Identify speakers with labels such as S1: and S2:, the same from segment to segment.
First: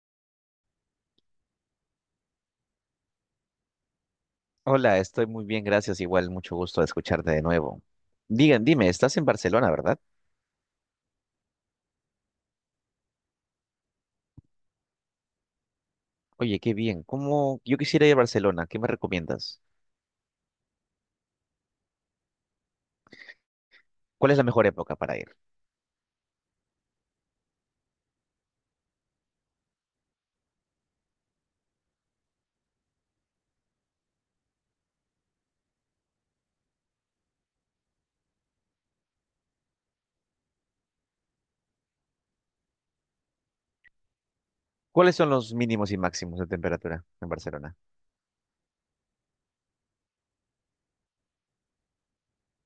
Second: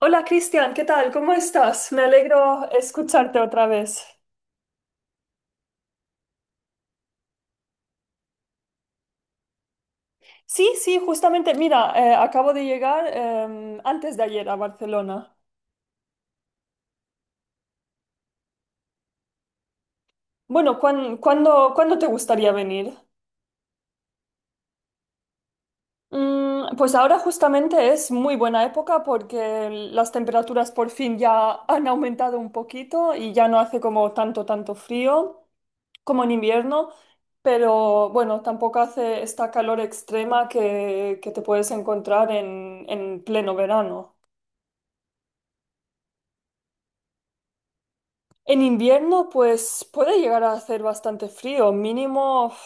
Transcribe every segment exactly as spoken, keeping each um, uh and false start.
S1: Hola, Cristian, ¿qué tal? ¿Cómo estás? Me alegro escucharte otra vez.
S2: Hola, estoy muy bien, gracias. Igual, mucho gusto de escucharte de nuevo. Digan, dime, estás en Barcelona, ¿verdad?
S1: Sí, sí, justamente, mira, eh, acabo de llegar em, antes de ayer a Barcelona.
S2: Oye, qué bien. ¿Cómo? Yo quisiera ir a Barcelona. ¿Qué me recomiendas?
S1: Bueno, ¿cuán- ¿cuándo, cuándo te gustaría venir?
S2: ¿Cuál es la mejor época para ir?
S1: Mm, pues ahora justamente es muy buena época porque las temperaturas por fin ya han aumentado un poquito y ya no hace como tanto, tanto frío, como en invierno, pero bueno, tampoco hace esta calor extrema que, que te puedes encontrar en, en pleno verano.
S2: ¿Cuáles son los mínimos y máximos de temperatura en Barcelona?
S1: En invierno, pues puede llegar a hacer bastante frío, mínimo uf,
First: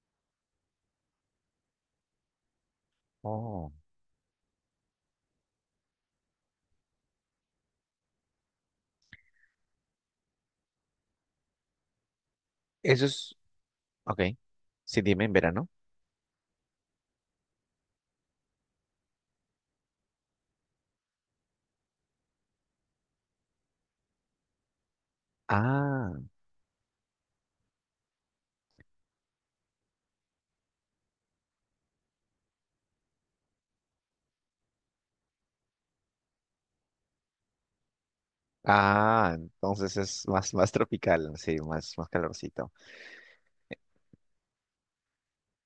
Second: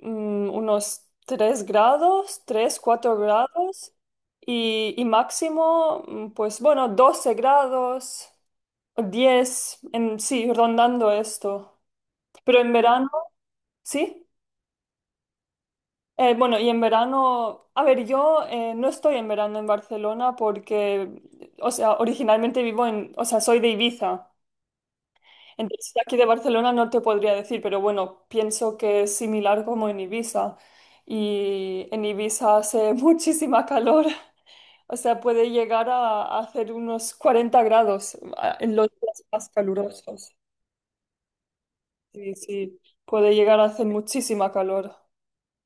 S1: mm, unos tres grados, tres cuatro
S2: Oh,
S1: grados y, y máximo, mm, pues bueno, doce grados, diez en, sí, rondando esto. Pero en
S2: eso
S1: verano,
S2: es. Ok.
S1: ¿sí?
S2: Sí, dime, en verano.
S1: Eh, bueno, y en verano, a ver, yo, eh, no estoy en verano en Barcelona porque, o sea, originalmente vivo en, o sea, soy de Ibiza. Entonces, de aquí
S2: Ah,
S1: de Barcelona no te podría decir, pero bueno, pienso que es similar como en Ibiza. Y en Ibiza hace muchísima calor, o sea, puede llegar a, a hacer unos cuarenta grados a- en los días
S2: ah,
S1: más
S2: entonces es
S1: calurosos.
S2: más, más tropical, sí, más, más
S1: Sí,
S2: calorcito.
S1: sí, puede llegar a hacer muchísima calor.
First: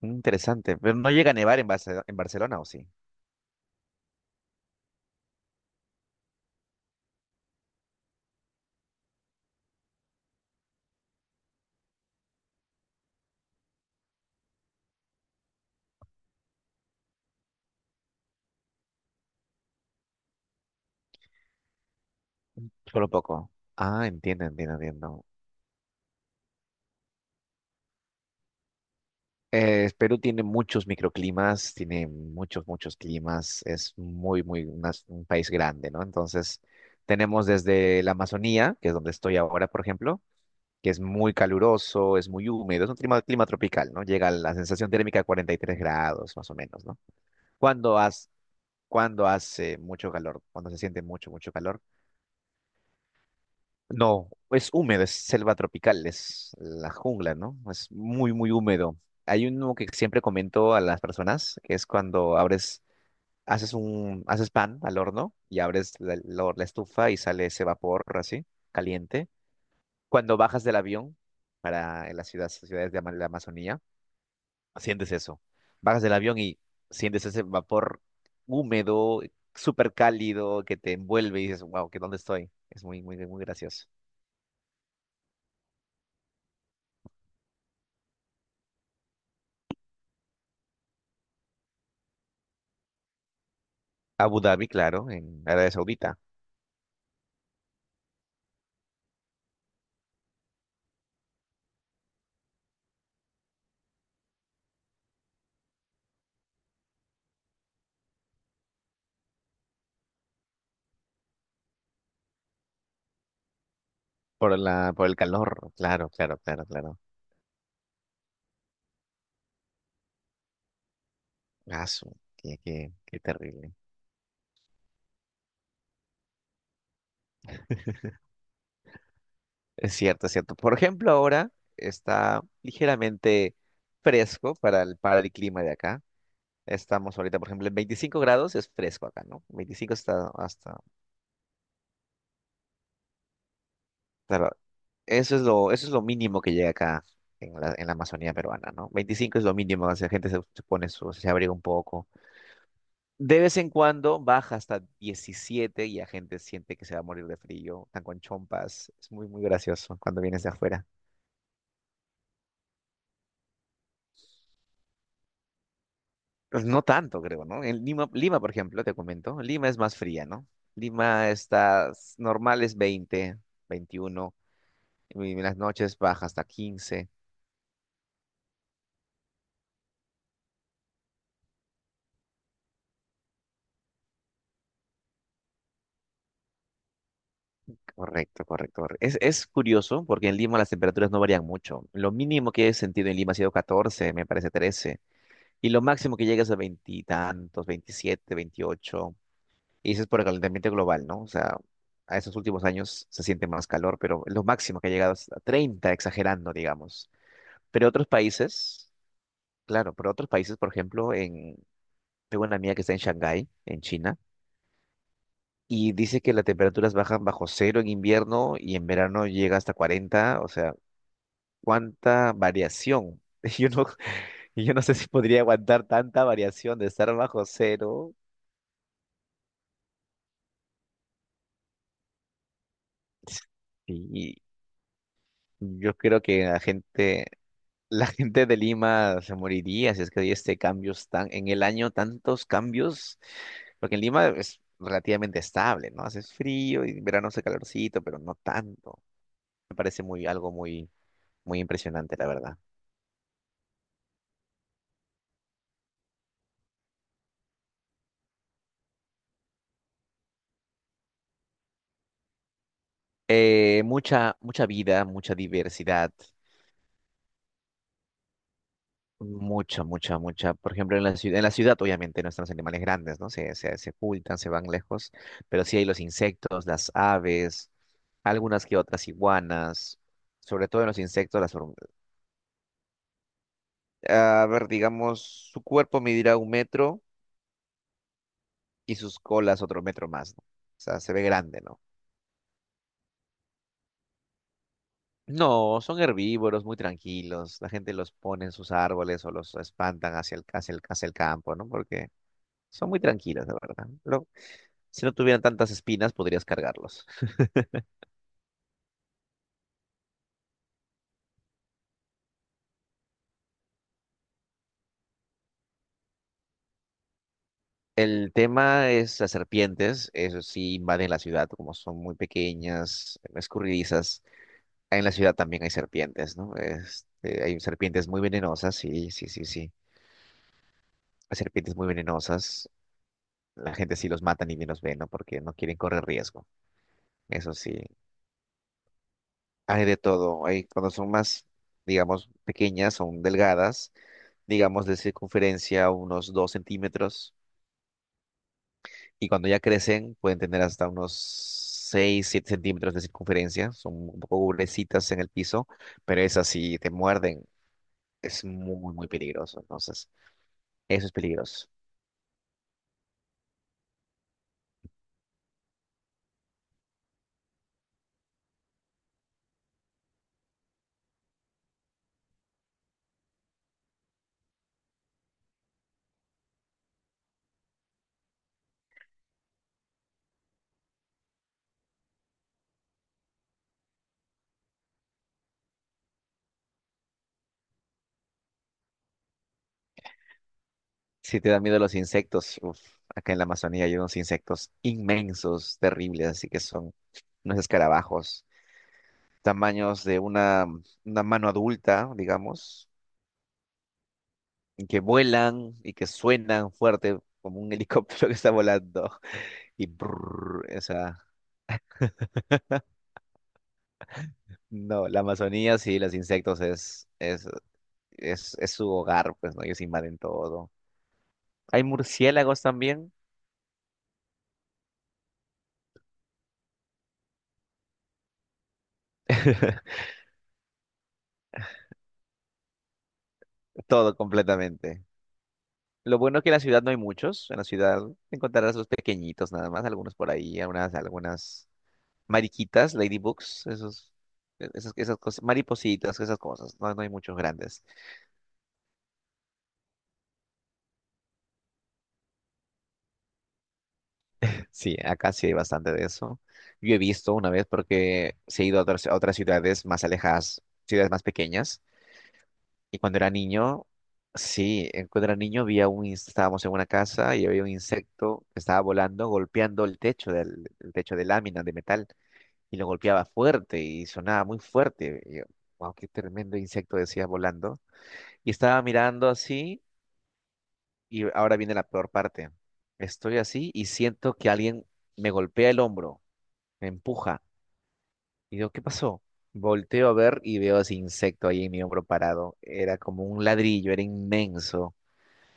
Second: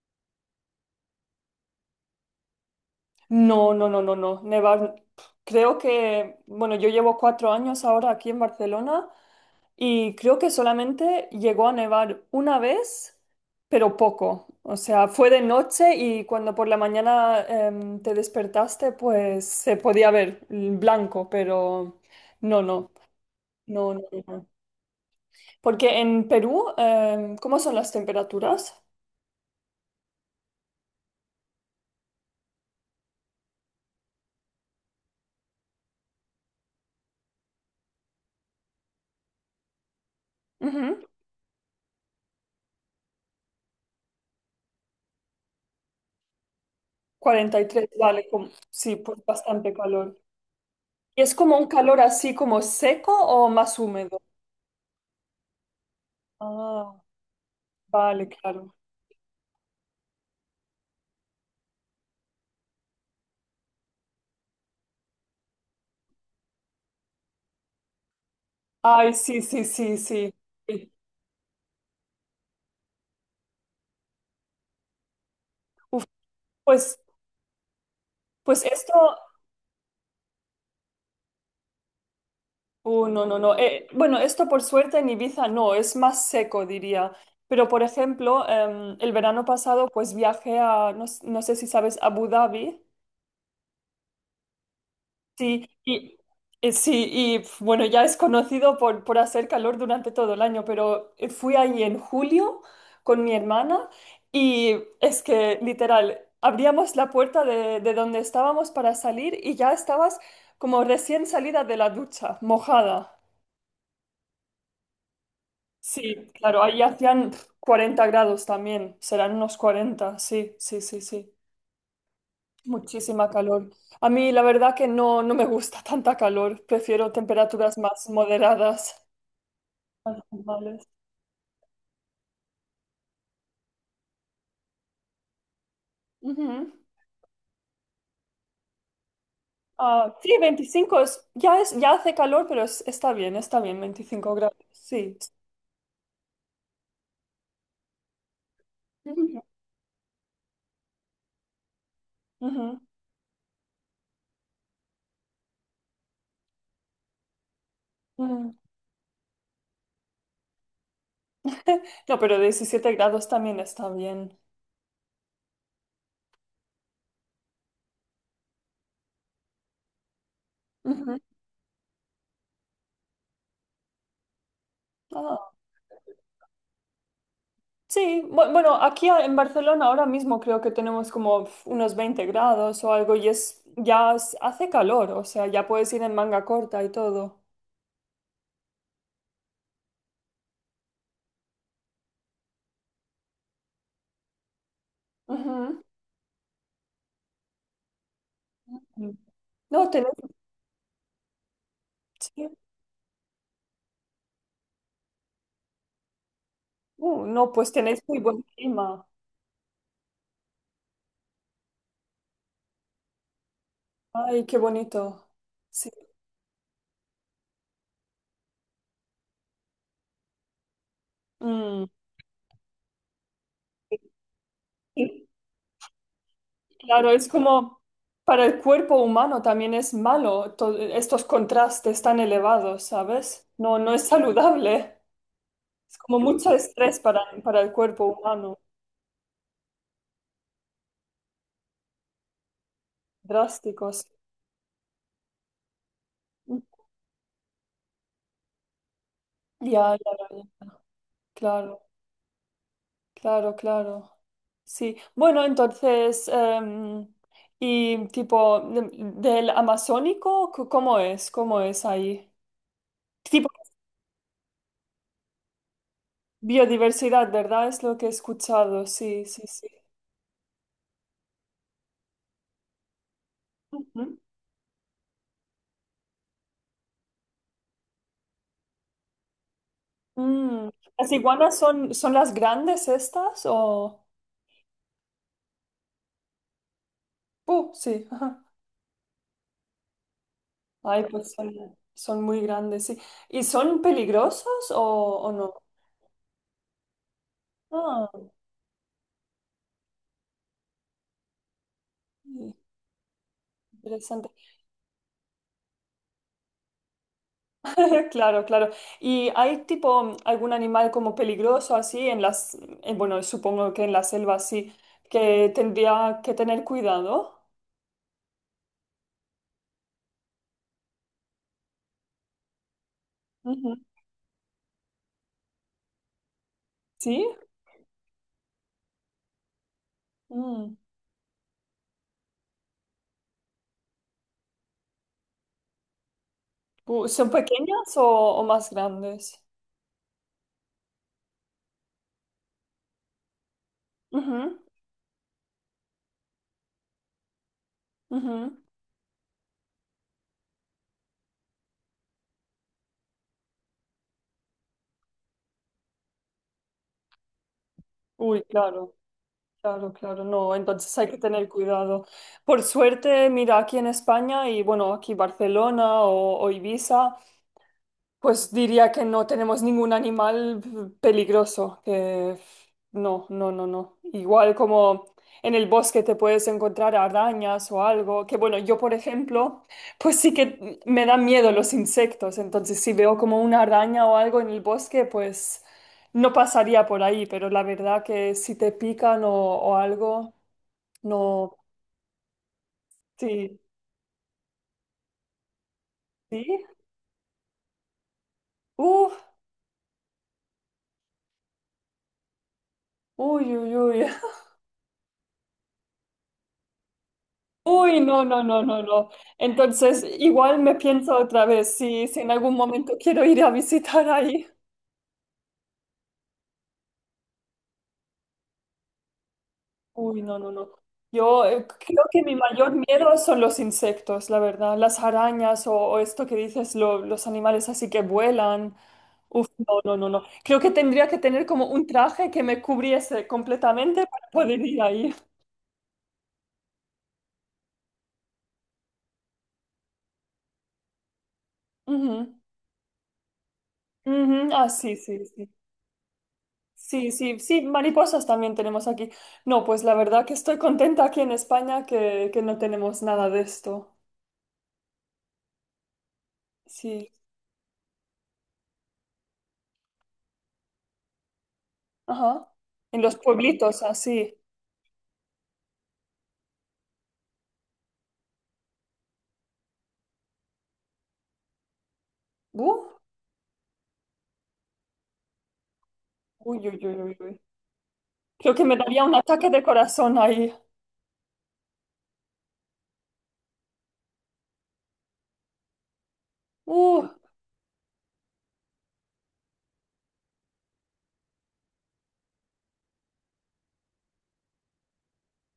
S2: Interesante. Pero no llega a nevar en Barce- en Barcelona, ¿o sí?
S1: No, no, no, no, no. Nevar, creo que, bueno, yo llevo cuatro años ahora aquí en Barcelona y creo que solamente llegó a nevar una vez, pero poco. O sea, fue de noche y cuando por la mañana em, te despertaste, pues se podía ver el blanco, pero no, no,
S2: Solo poco.
S1: no, no,
S2: Ah,
S1: no,
S2: entiendo,
S1: no.
S2: entiendo, entiendo.
S1: Porque en Perú, em, ¿cómo son las temperaturas?
S2: Eh, Perú tiene muchos microclimas, tiene muchos, muchos climas, es muy, muy unas- un país grande, ¿no? Entonces, tenemos desde la Amazonía, que es donde estoy ahora, por ejemplo, que es
S1: Ujú,
S2: muy caluroso, es muy húmedo, es un clima, clima tropical, ¿no? Llega la sensación térmica a cuarenta y tres grados, más o menos, ¿no?
S1: cuarenta y tres,
S2: Cuando
S1: vale,
S2: has,
S1: como- sí, pues
S2: cuando
S1: bastante
S2: hace mucho
S1: calor.
S2: calor, cuando se siente
S1: ¿Y
S2: mucho,
S1: es
S2: mucho
S1: como un
S2: calor.
S1: calor así como seco o más húmedo?
S2: No, es húmedo, es selva tropical, es la
S1: Ah,
S2: jungla, ¿no? Es
S1: vale,
S2: muy, muy
S1: claro.
S2: húmedo. Hay uno que siempre comento a las personas, que es cuando abres, haces un, haces pan al horno y abres la, la- la estufa y sale ese vapor así,
S1: Ay,
S2: caliente.
S1: sí, sí, sí, sí.
S2: Cuando bajas del
S1: Sí.
S2: avión para las ciudades, ciudades de ama- la Amazonía, sientes eso. Bajas
S1: Uf,
S2: del avión y
S1: pues,
S2: sientes ese vapor
S1: pues esto,
S2: húmedo, súper cálido, que te envuelve y dices, wow, ¿qué dónde estoy? Es muy,
S1: uh,
S2: muy,
S1: no, no,
S2: muy
S1: no. Eh,
S2: gracioso.
S1: bueno, esto por suerte en Ibiza no, es más seco, diría. Pero, por ejemplo, em, el verano pasado, pues viajé a, no, s- no sé si sabes, Abu Dhabi.
S2: Abu Dhabi, claro, en
S1: Sí,
S2: Arabia Saudita,
S1: y, eh, sí, y pf, bueno, ya es conocido por, por hacer calor durante todo el año, pero eh, fui ahí en julio con mi hermana y es que literal, abríamos la puerta de, de donde estábamos para salir y ya estabas como recién salida de la ducha, mojada.
S2: por la, por el calor, claro,
S1: Sí,
S2: claro,
S1: claro,
S2: claro,
S1: ahí
S2: claro.
S1: hacían pf, cuarenta grados también, serán unos cuarenta, sí, sí, sí, sí.
S2: Ah, su- qué, qué, qué
S1: Muchísima calor.
S2: terrible.
S1: A mí la verdad que no, no me gusta tanta calor. Prefiero temperaturas más moderadas,
S2: Es
S1: más
S2: cierto, es cierto. Por
S1: normales.
S2: ejemplo, ahora está ligeramente fresco para el, para el clima de acá.
S1: Ujú.
S2: Estamos ahorita, por ejemplo, en veinticinco grados es fresco acá, ¿no? veinticinco
S1: Ah,
S2: está
S1: sí,
S2: hasta,
S1: veinticinco es, ya es, ya hace calor, pero es- está bien, está bien, veinticinco
S2: claro,
S1: grados. Sí.
S2: eso es lo, eso es lo mínimo que llega acá en la, en la Amazonía peruana, ¿no? veinticinco
S1: Ujú,
S2: es lo mínimo, o sea, la gente se, se pone su, se abriga un poco.
S1: ujú,
S2: De vez en cuando baja hasta diecisiete y la gente siente que se va a morir de frío, están con
S1: ujú.
S2: chompas. Es muy, muy gracioso cuando vienes de afuera.
S1: No, pero diecisiete grados también está bien.
S2: Pues no tanto, creo, ¿no? En Lima, Lima, por ejemplo, te comento, Lima es más fría, ¿no?
S1: Ujú.
S2: Lima está, s- normal es veinte, veintiuno. Y
S1: Ah,
S2: en las noches baja hasta quince.
S1: sí, bu- bueno, aquí a- en Barcelona ahora mismo creo que tenemos como pf, unos veinte grados o algo y es, ya es- hace calor, o sea, ya puedes ir en manga corta y todo.
S2: Correcto, correcto, correcto. Es, es curioso porque en Lima las temperaturas no varían mucho. Lo mínimo que he sentido en Lima ha sido catorce, me parece trece. Y
S1: Ujú.
S2: lo máximo que llegas a veintitantos, veintisiete, veintiocho.
S1: No,
S2: Y eso es
S1: tenés,
S2: por el calentamiento global, ¿no? O sea, a esos
S1: sí.
S2: últimos años se siente más calor, pero lo máximo que ha llegado es a treinta, exagerando, digamos.
S1: Uh, no, pues
S2: Pero
S1: tenéis
S2: otros
S1: muy buen
S2: países,
S1: clima.
S2: claro, pero otros países, por ejemplo, en, tengo una amiga que está en Shanghái, en China,
S1: Ay, qué bonito. Sí.
S2: y dice que las temperaturas bajan bajo cero en invierno y en verano llega hasta cuarenta, o sea,
S1: Mm.
S2: ¿cuánta variación? Yo no, yo no sé si
S1: Y,
S2: podría aguantar tanta variación de
S1: claro,
S2: estar
S1: es
S2: bajo
S1: como
S2: cero.
S1: para el cuerpo humano también es malo, to- estos contrastes tan elevados, ¿sabes? No, no es
S2: Sí,
S1: saludable.
S2: y yo
S1: Es como
S2: creo que
S1: mucho
S2: la
S1: estrés para,
S2: gente,
S1: para el cuerpo
S2: la gente de
S1: humano.
S2: Lima se moriría si es que hay este cambios tan en el año tantos cambios, porque en
S1: Drásticos.
S2: Lima es relativamente estable, ¿no? Hace
S1: Mm.
S2: frío y en verano hace calorcito, pero no tanto. Me
S1: Ya, ya,
S2: parece muy
S1: ya, ya.
S2: algo muy muy
S1: Claro.
S2: impresionante, la verdad.
S1: Claro, claro. Sí. Bueno, entonces, em, y tipo de- del Amazónico, c- ¿cómo es? ¿Cómo es ahí? Tipo
S2: Eh, mucha mucha vida, mucha diversidad.
S1: biodiversidad, ¿verdad? Es lo que he escuchado. Sí, sí, sí.
S2: Mucha, mucha, mucha. Por ejemplo, en la ciudad, en la ciudad obviamente no están los animales grandes, ¿no? Se, se, se
S1: Ujú.
S2: ocultan, se van lejos, pero sí hay los insectos, las aves, algunas que otras iguanas,
S1: Mm.
S2: sobre todo en los
S1: ¿Las
S2: insectos, las
S1: iguanas
S2: hormigas.
S1: son, son las grandes estas o...?
S2: A ver, digamos, su cuerpo medirá un metro
S1: Uh, sí, ajá.
S2: y sus colas otro metro más, ¿no? O sea,
S1: Ay,
S2: se ve
S1: pues son,
S2: grande, ¿no?
S1: son muy grandes, sí. ¿Y son peligrosos o, o no?
S2: No, son herbívoros, muy tranquilos. La gente
S1: Ah,
S2: los
S1: ok,
S2: pone en sus árboles o los espantan hacia el, hacia el, hacia el campo, ¿no? Porque son muy tranquilos, de verdad, ¿no? Lo,
S1: interesante.
S2: si no tuvieran tantas espinas, podrías cargarlos.
S1: Claro, claro. ¿Y hay tipo algún animal como peligroso así en las, eh, bueno, supongo que en la selva sí, que tendría que tener cuidado?
S2: El tema es las serpientes, eso sí invaden la ciudad, como son muy pequeñas,
S1: Ujú.
S2: escurridizas. En la ciudad también hay serpientes, ¿no?
S1: ¿Sí?
S2: Este, hay serpientes muy venenosas, sí, sí, sí, sí.
S1: Mm.
S2: Hay serpientes muy venenosas. La gente sí los mata ni bien los ve, ¿no? Porque no quieren correr riesgo.
S1: Uh, ¿son
S2: Eso sí.
S1: pequeñas o, o más grandes?
S2: Hay de todo. Hay, cuando son más, digamos, pequeñas, son delgadas,
S1: Ujú,
S2: digamos, de circunferencia unos dos centímetros.
S1: ujú.
S2: Y cuando ya crecen, pueden tener hasta unos seis siete centímetros de circunferencia. Son un poco gruesitas en el piso, pero esas si te muerden.
S1: Uy,
S2: Es muy,
S1: claro,
S2: muy peligroso.
S1: claro,
S2: Entonces,
S1: claro. No, entonces
S2: eso
S1: hay
S2: es
S1: que tener
S2: peligroso.
S1: cuidado. Por suerte, mira, aquí en España y bueno, aquí Barcelona o, o Ibiza. Pues diría que no tenemos ningún animal peligroso, que no, no, no, no. Igual como en el bosque te puedes encontrar arañas o algo, que bueno, yo por ejemplo, pues sí que me dan miedo los insectos, entonces si veo como una araña o algo en el bosque, pues no pasaría por ahí, pero la verdad que si te pican o, o algo,
S2: Si te
S1: no,
S2: da miedo los insectos, uf, acá en la
S1: sí,
S2: Amazonía hay unos insectos inmensos, terribles,
S1: sí,
S2: así que son unos escarabajos,
S1: uff,
S2: tamaños de una, una mano adulta, digamos,
S1: uy, uy, uy.
S2: y que vuelan y que suenan fuerte como un
S1: Uy, no,
S2: helicóptero que
S1: no,
S2: está
S1: no, no, no.
S2: volando. Y
S1: Entonces, igual
S2: brrr,
S1: me
S2: o
S1: pienso
S2: sea,
S1: otra vez si, si en algún momento quiero ir a visitar ahí.
S2: no, la Amazonía sí, los insectos es, es, es, es su hogar, pues, ¿no? Ellos invaden
S1: Uy, no, no, no.
S2: todo.
S1: Yo, eh,
S2: Hay
S1: creo que mi
S2: murciélagos
S1: mayor
S2: también,
S1: miedo son los insectos, la verdad. Las arañas o, o esto que dices, lo- los animales así que vuelan. Uf, no, no, no, no. Creo que tendría que tener como un traje que me cubriese completamente
S2: todo
S1: para poder ir
S2: completamente.
S1: ahí.
S2: Lo bueno es que en la ciudad no hay muchos. En la ciudad encontrarás los pequeñitos nada más, algunos por ahí, algunas, algunas
S1: Ujú,
S2: mariquitas, ladybugs, esos,
S1: ujú. Ah,
S2: e-, esas,
S1: sí,
S2: esas
S1: sí,
S2: cosas,
S1: sí.
S2: maripositas, esas cosas. No, no hay
S1: Sí,
S2: muchos
S1: sí, sí,
S2: grandes.
S1: mariposas también tenemos aquí. No, pues la verdad que estoy contenta aquí en España que, que no tenemos nada de esto.
S2: Sí, acá sí hay bastante de eso. Yo he
S1: Sí,
S2: visto una vez porque se he ido a otras, a otras ciudades más alejadas, ciudades más pequeñas.
S1: ajá.
S2: Y
S1: En los
S2: cuando era
S1: pueblitos,
S2: niño,
S1: así.
S2: sí, eh, cuando era niño había un, ins- estábamos en una casa y había un insecto que estaba volando, golpeando el techo del, el techo de lámina de metal y
S1: Uh,
S2: lo golpeaba fuerte y sonaba muy fuerte. Y yo, wow, qué tremendo
S1: uy, uy, uy,
S2: insecto
S1: uy,
S2: decía
S1: uy.
S2: volando. Y
S1: Creo que me
S2: estaba
S1: daría un
S2: mirando
S1: ataque de
S2: así,
S1: corazón ahí.
S2: y ahora viene la peor parte. Estoy así y siento que alguien me golpea el hombro, me
S1: Uh,
S2: empuja. Y digo, ¿qué pasó? Volteo a ver y veo ese insecto ahí en mi hombro parado. Era como un ladrillo, era inmenso,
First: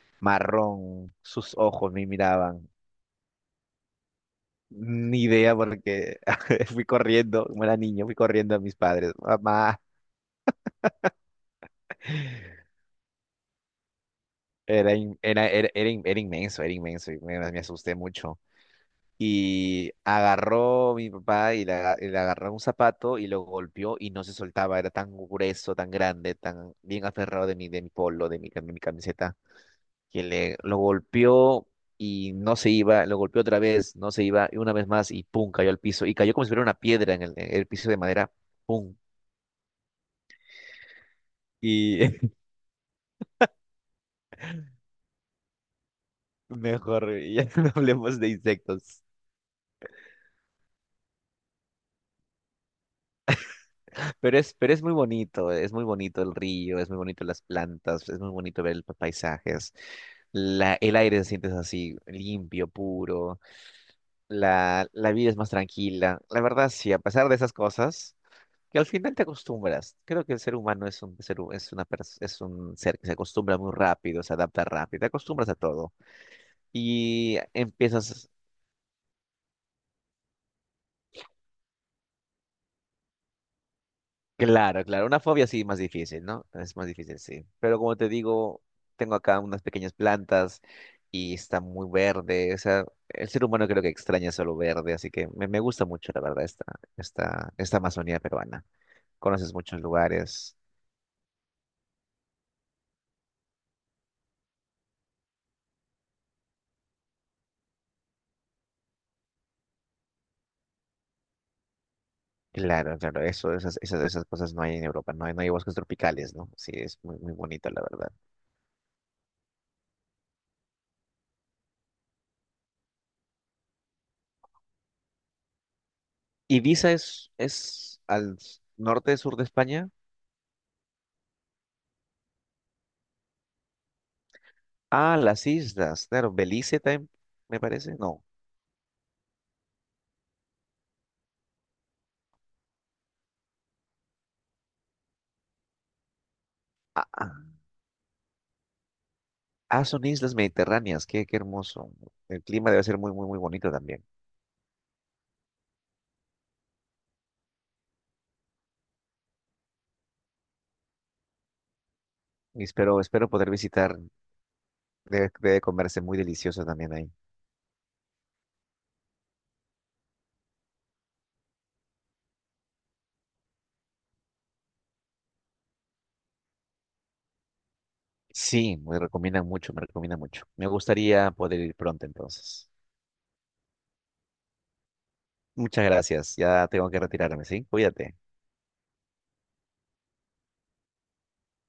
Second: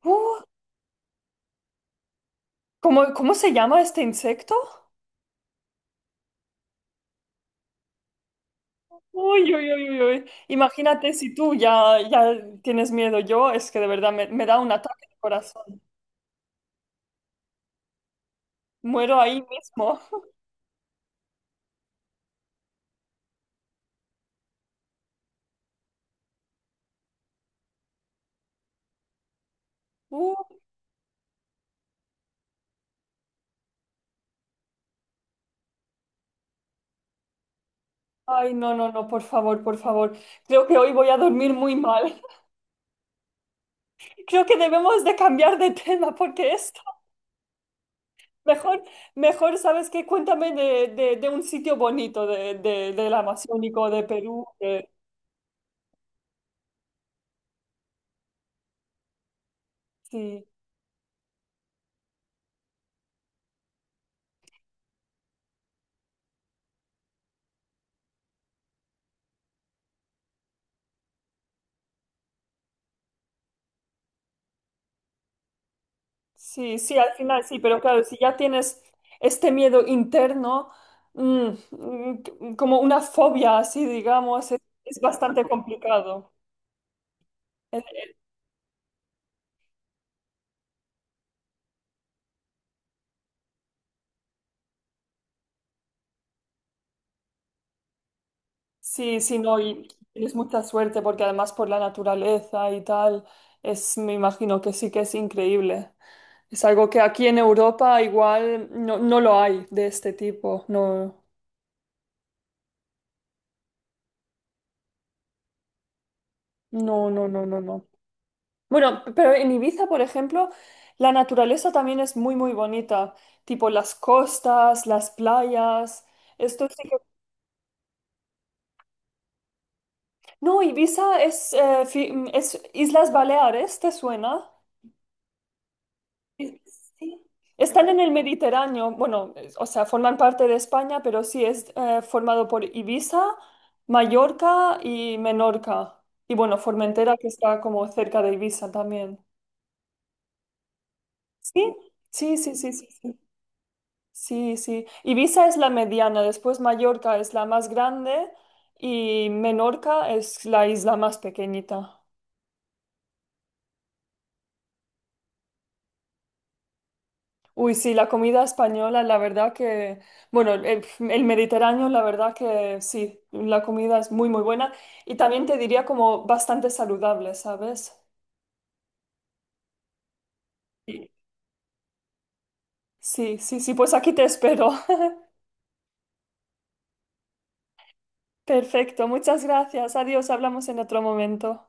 S1: uh.
S2: marrón, sus ojos me miraban.
S1: ¿Cómo, cómo se llama este insecto?
S2: Ni idea porque fui corriendo, como era niño, fui corriendo a mis padres.
S1: Uy, uy,
S2: Mamá,
S1: uy, uy, uy. Imagínate si tú ya, ya tienes miedo. Yo es que de verdad me, me da un
S2: era,
S1: ataque de
S2: in- era, era,
S1: corazón.
S2: era, in- era inmenso, era inmenso y me, me asusté mucho.
S1: Muero ahí
S2: Y
S1: mismo.
S2: agarró mi papá y le, aga- y le agarró un zapato y lo golpeó y no se soltaba, era tan grueso, tan grande, tan bien aferrado de mi, de mi polo, de mi, cam- mi camiseta. Que le lo golpeó y no se iba, lo golpeó otra vez, no se iba, y una vez más, y pum, cayó al piso, y cayó como si fuera una piedra en el, en el piso de madera,
S1: Ay, no, no,
S2: pum.
S1: no, por favor, por favor. Creo que hoy voy a dormir muy
S2: Y
S1: mal. Creo que debemos de cambiar de tema porque esto,
S2: mejor, ya no hablemos de
S1: mejor,
S2: insectos.
S1: mejor, ¿sabes qué? Cuéntame de, de, de un sitio bonito de, de, del Amazónico, de
S2: Pero
S1: Perú.
S2: es, pero es
S1: de-
S2: muy bonito, es muy bonito el río, es muy bonito las plantas, es muy bonito ver los paisajes.
S1: Sí,
S2: La, el aire se siente así, limpio, puro. La, la vida es más tranquila. La verdad, sí, a pesar de esas cosas, que al final te acostumbras. Creo que el ser humano es un ser, hu- es una pers- es un ser que se acostumbra muy rápido, se adapta rápido, te acostumbras a todo.
S1: sí, sí, al
S2: Y
S1: final sí, pero claro, si
S2: empiezas,
S1: ya tienes este miedo interno, mm, mm, como una fobia así, digamos, es
S2: claro,
S1: es
S2: claro, una
S1: bastante
S2: fobia sí más difícil,
S1: complicado.
S2: ¿no? Es más difícil, sí. Pero como te digo, tengo acá unas pequeñas plantas y está muy verde. O sea, el ser humano creo que extraña solo verde, así que me, me gusta mucho, la verdad, esta, esta, esta Amazonía peruana.
S1: Sí, sí,
S2: Conoces
S1: no,
S2: muchos
S1: y tienes
S2: lugares.
S1: mucha suerte porque además por la naturaleza y tal, es, me imagino que sí que es increíble. Es algo que aquí en Europa igual no, no lo hay de este tipo. No,
S2: Claro, claro, eso, esas, esas, esas cosas no hay en Europa, no hay, no hay bosques tropicales, ¿no? Sí, es
S1: no,
S2: muy,
S1: no,
S2: muy
S1: no, no,
S2: bonito, la
S1: no.
S2: verdad.
S1: Bueno, pero en Ibiza, por ejemplo, la naturaleza también es muy, muy bonita. Tipo las costas, las playas. Esto sí
S2: Ibiza
S1: que...
S2: es, es al s- norte, sur de España.
S1: No, Ibiza es, eh, fi- es Islas Baleares, ¿te suena?
S2: Ah, las islas, claro, Belice también, me
S1: Están
S2: parece,
S1: en el
S2: no.
S1: Mediterráneo, bueno, es- o sea, forman parte de España, pero sí es eh, formado por Ibiza, Mallorca y Menorca. Y bueno,
S2: Ah,
S1: Formentera, que
S2: ah,
S1: está como cerca de Ibiza también.
S2: ah, son islas mediterráneas, qué, qué
S1: ¿Sí?
S2: hermoso.
S1: Sí,
S2: El
S1: sí,
S2: clima
S1: sí,
S2: debe
S1: sí,
S2: ser muy,
S1: sí.
S2: muy, muy bonito también.
S1: Sí, sí. Ibiza es la mediana, después Mallorca es la más grande y Menorca es la isla más pequeñita.
S2: Y espero, espero poder visitar, debe, debe comerse muy delicioso también ahí.
S1: Uy, sí, la comida española, la verdad que, bueno, el, el Mediterráneo, la verdad que sí, la comida es muy, muy buena y también te diría como bastante saludable, ¿sabes?
S2: Sí, me recomiendan mucho, me recomiendan mucho. Me
S1: Sí.
S2: gustaría poder ir pronto entonces.
S1: Sí, sí, sí, pues aquí te espero.
S2: Muchas gracias, ya tengo que retirarme, ¿sí? Cuídate.
S1: Perfecto, muchas gracias. Adiós, hablamos en otro momento.